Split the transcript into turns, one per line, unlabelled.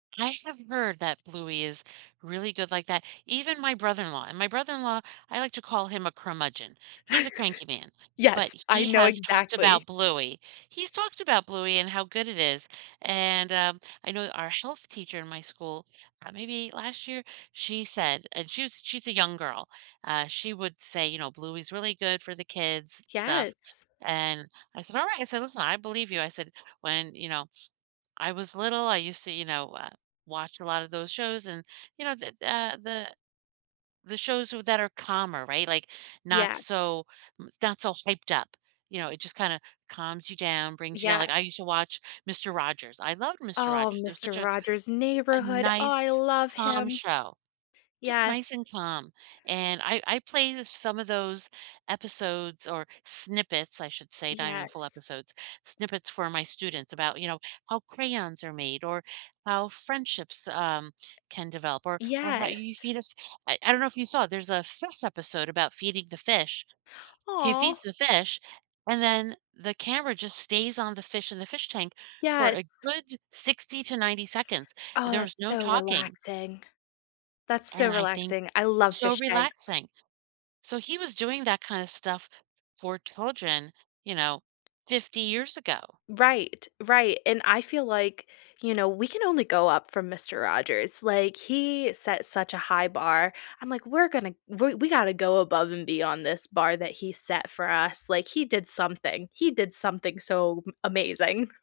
I have heard that Bluey is really good like that, even my brother-in-law and my brother-in-law, I like to call him a "curmudgeon", he's a cranky man, but
Yes, I
he
know
has talked
exactly.
about Bluey he's talked about Bluey and how good it is, and, um, I know our health teacher in my school uh, maybe last year? She said- and she's she's a young girl- uh, she would say, you know, "Bluey's really good for the kids stuff."
Yes.
And, I said, "Alright" I said, "Listen, I believe you," I said, "when," you know, "I was little, I used to," you know, uh, "watch a lot of those shows and" you know, the the, uh the the shows w that are calmer, right, like, not
Yes.
so n not so hyped up, you know, it just kinda calms you down, brings you down, like,
Yes.
I used to watch Mister Rogers, I loved Mister
Oh,
Rogers, it was
Mister
such a
Rogers'
a
Neighborhood, oh, I
nice,
love
calm,
him.
show. Just nice
Yes.
and calm, and I I play the some of those episodes or snippets, I should say- not even full
Yes.
episodes- snippets for my students about, you know, how crayons are made, or how friendships, um, can develop, or or how you
Yes.
feed us I I don't know if you saw it, there's a fish episode about feeding the fish. He feeds
Aw.
the fish, and then the camera just stays on the fish in the fish tank for
Yes.
a good 60 to 90 seconds, and
Oh,
there was
that's
no
so
talking
relaxing. That's so
and I think
relaxing, I love
so
fish tanks.
relaxing. So, he was doing that kind of stuff for children, you know, 50 years ago.
Right, right, and I feel like, you know, we can only go up from Mister Rogers, like, he set such a high bar, I'm like, "We're gonna we we gotta go above and beyond this bar that he set for us," like, he did something, he did something so m amazing.